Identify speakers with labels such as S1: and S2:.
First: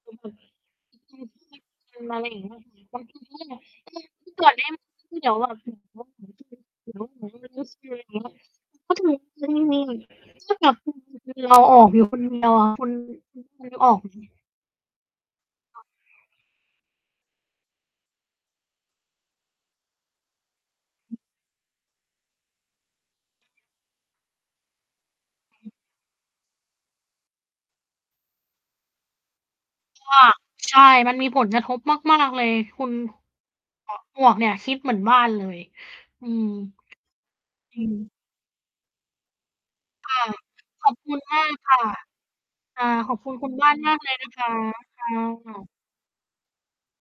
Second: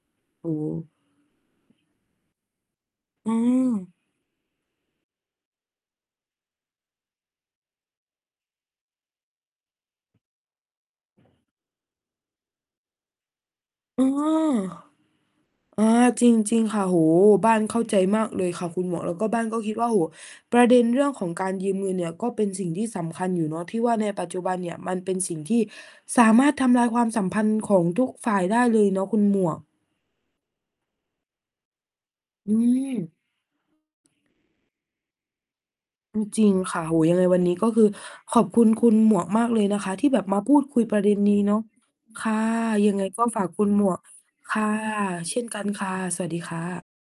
S1: โอ้โฮ
S2: มาไรอย่างเงี้ยเปล่า
S1: อืม
S2: แล้วทำไม คือที่นี่มัน ก็แบบ คือเราออกอยู่คนเดียวอะคุณ คือเราออก
S1: อ
S2: อ
S1: า
S2: ยู่คนเดียว
S1: อา จริง จริงค่ะ โอ้โฮ บ้านเข้าใจมากเลยค่ะคุณหมวก แล้วก็บ้านก็คิดว่า โอ้โฮ ประเด็นเรื่องของการยืมเงินเนี่ยก็เป็นสิ่งที่สำคัญอยู่เนาะ ที่ว่าในปัจจุบันเนี่ยมันเป็นสิ่งที่สามารถทำลายความสัมพันธ์ของทุกฝ่ายได้เลยเนาะคุณหมวก
S2: ก็ ใช่มันมีผลกระทบมาก ๆ เล
S1: อ
S2: ย
S1: ื
S2: คุณ
S1: ม
S2: ม หมวกเนี้ยคิดเหมือนบ้านเลย
S1: อื
S2: อ
S1: ม
S2: ื
S1: จร
S2: ม
S1: ิงค่ะ โอ้โฮ ยังไงวันนี้ก็
S2: อ
S1: ค
S2: ื
S1: ือ
S2: ม
S1: ขอบคุณคุณหมวกมากเลยนะคะ ที่
S2: ค
S1: แบ
S2: ่ะ
S1: บมาพูดคุย
S2: ขอ
S1: ป
S2: บ
S1: ระเด
S2: ค
S1: ็
S2: ุ
S1: น
S2: ณ
S1: น
S2: ม
S1: ี้
S2: า
S1: เ
S2: ก
S1: นาะ
S2: ค่ะ
S1: ค่ะ
S2: อา
S1: ยังไง
S2: ขอบ
S1: ก็
S2: คุณ
S1: ฝา
S2: ค
S1: ก
S2: ุณ
S1: คุ
S2: บ้
S1: ณ
S2: าน
S1: หม
S2: ม
S1: ว
S2: า
S1: ก
S2: กเลยนะค
S1: ค
S2: ะ
S1: ่ะ
S2: ค่ะ
S1: เช่นกันค่ะ สวัสดีค่ะ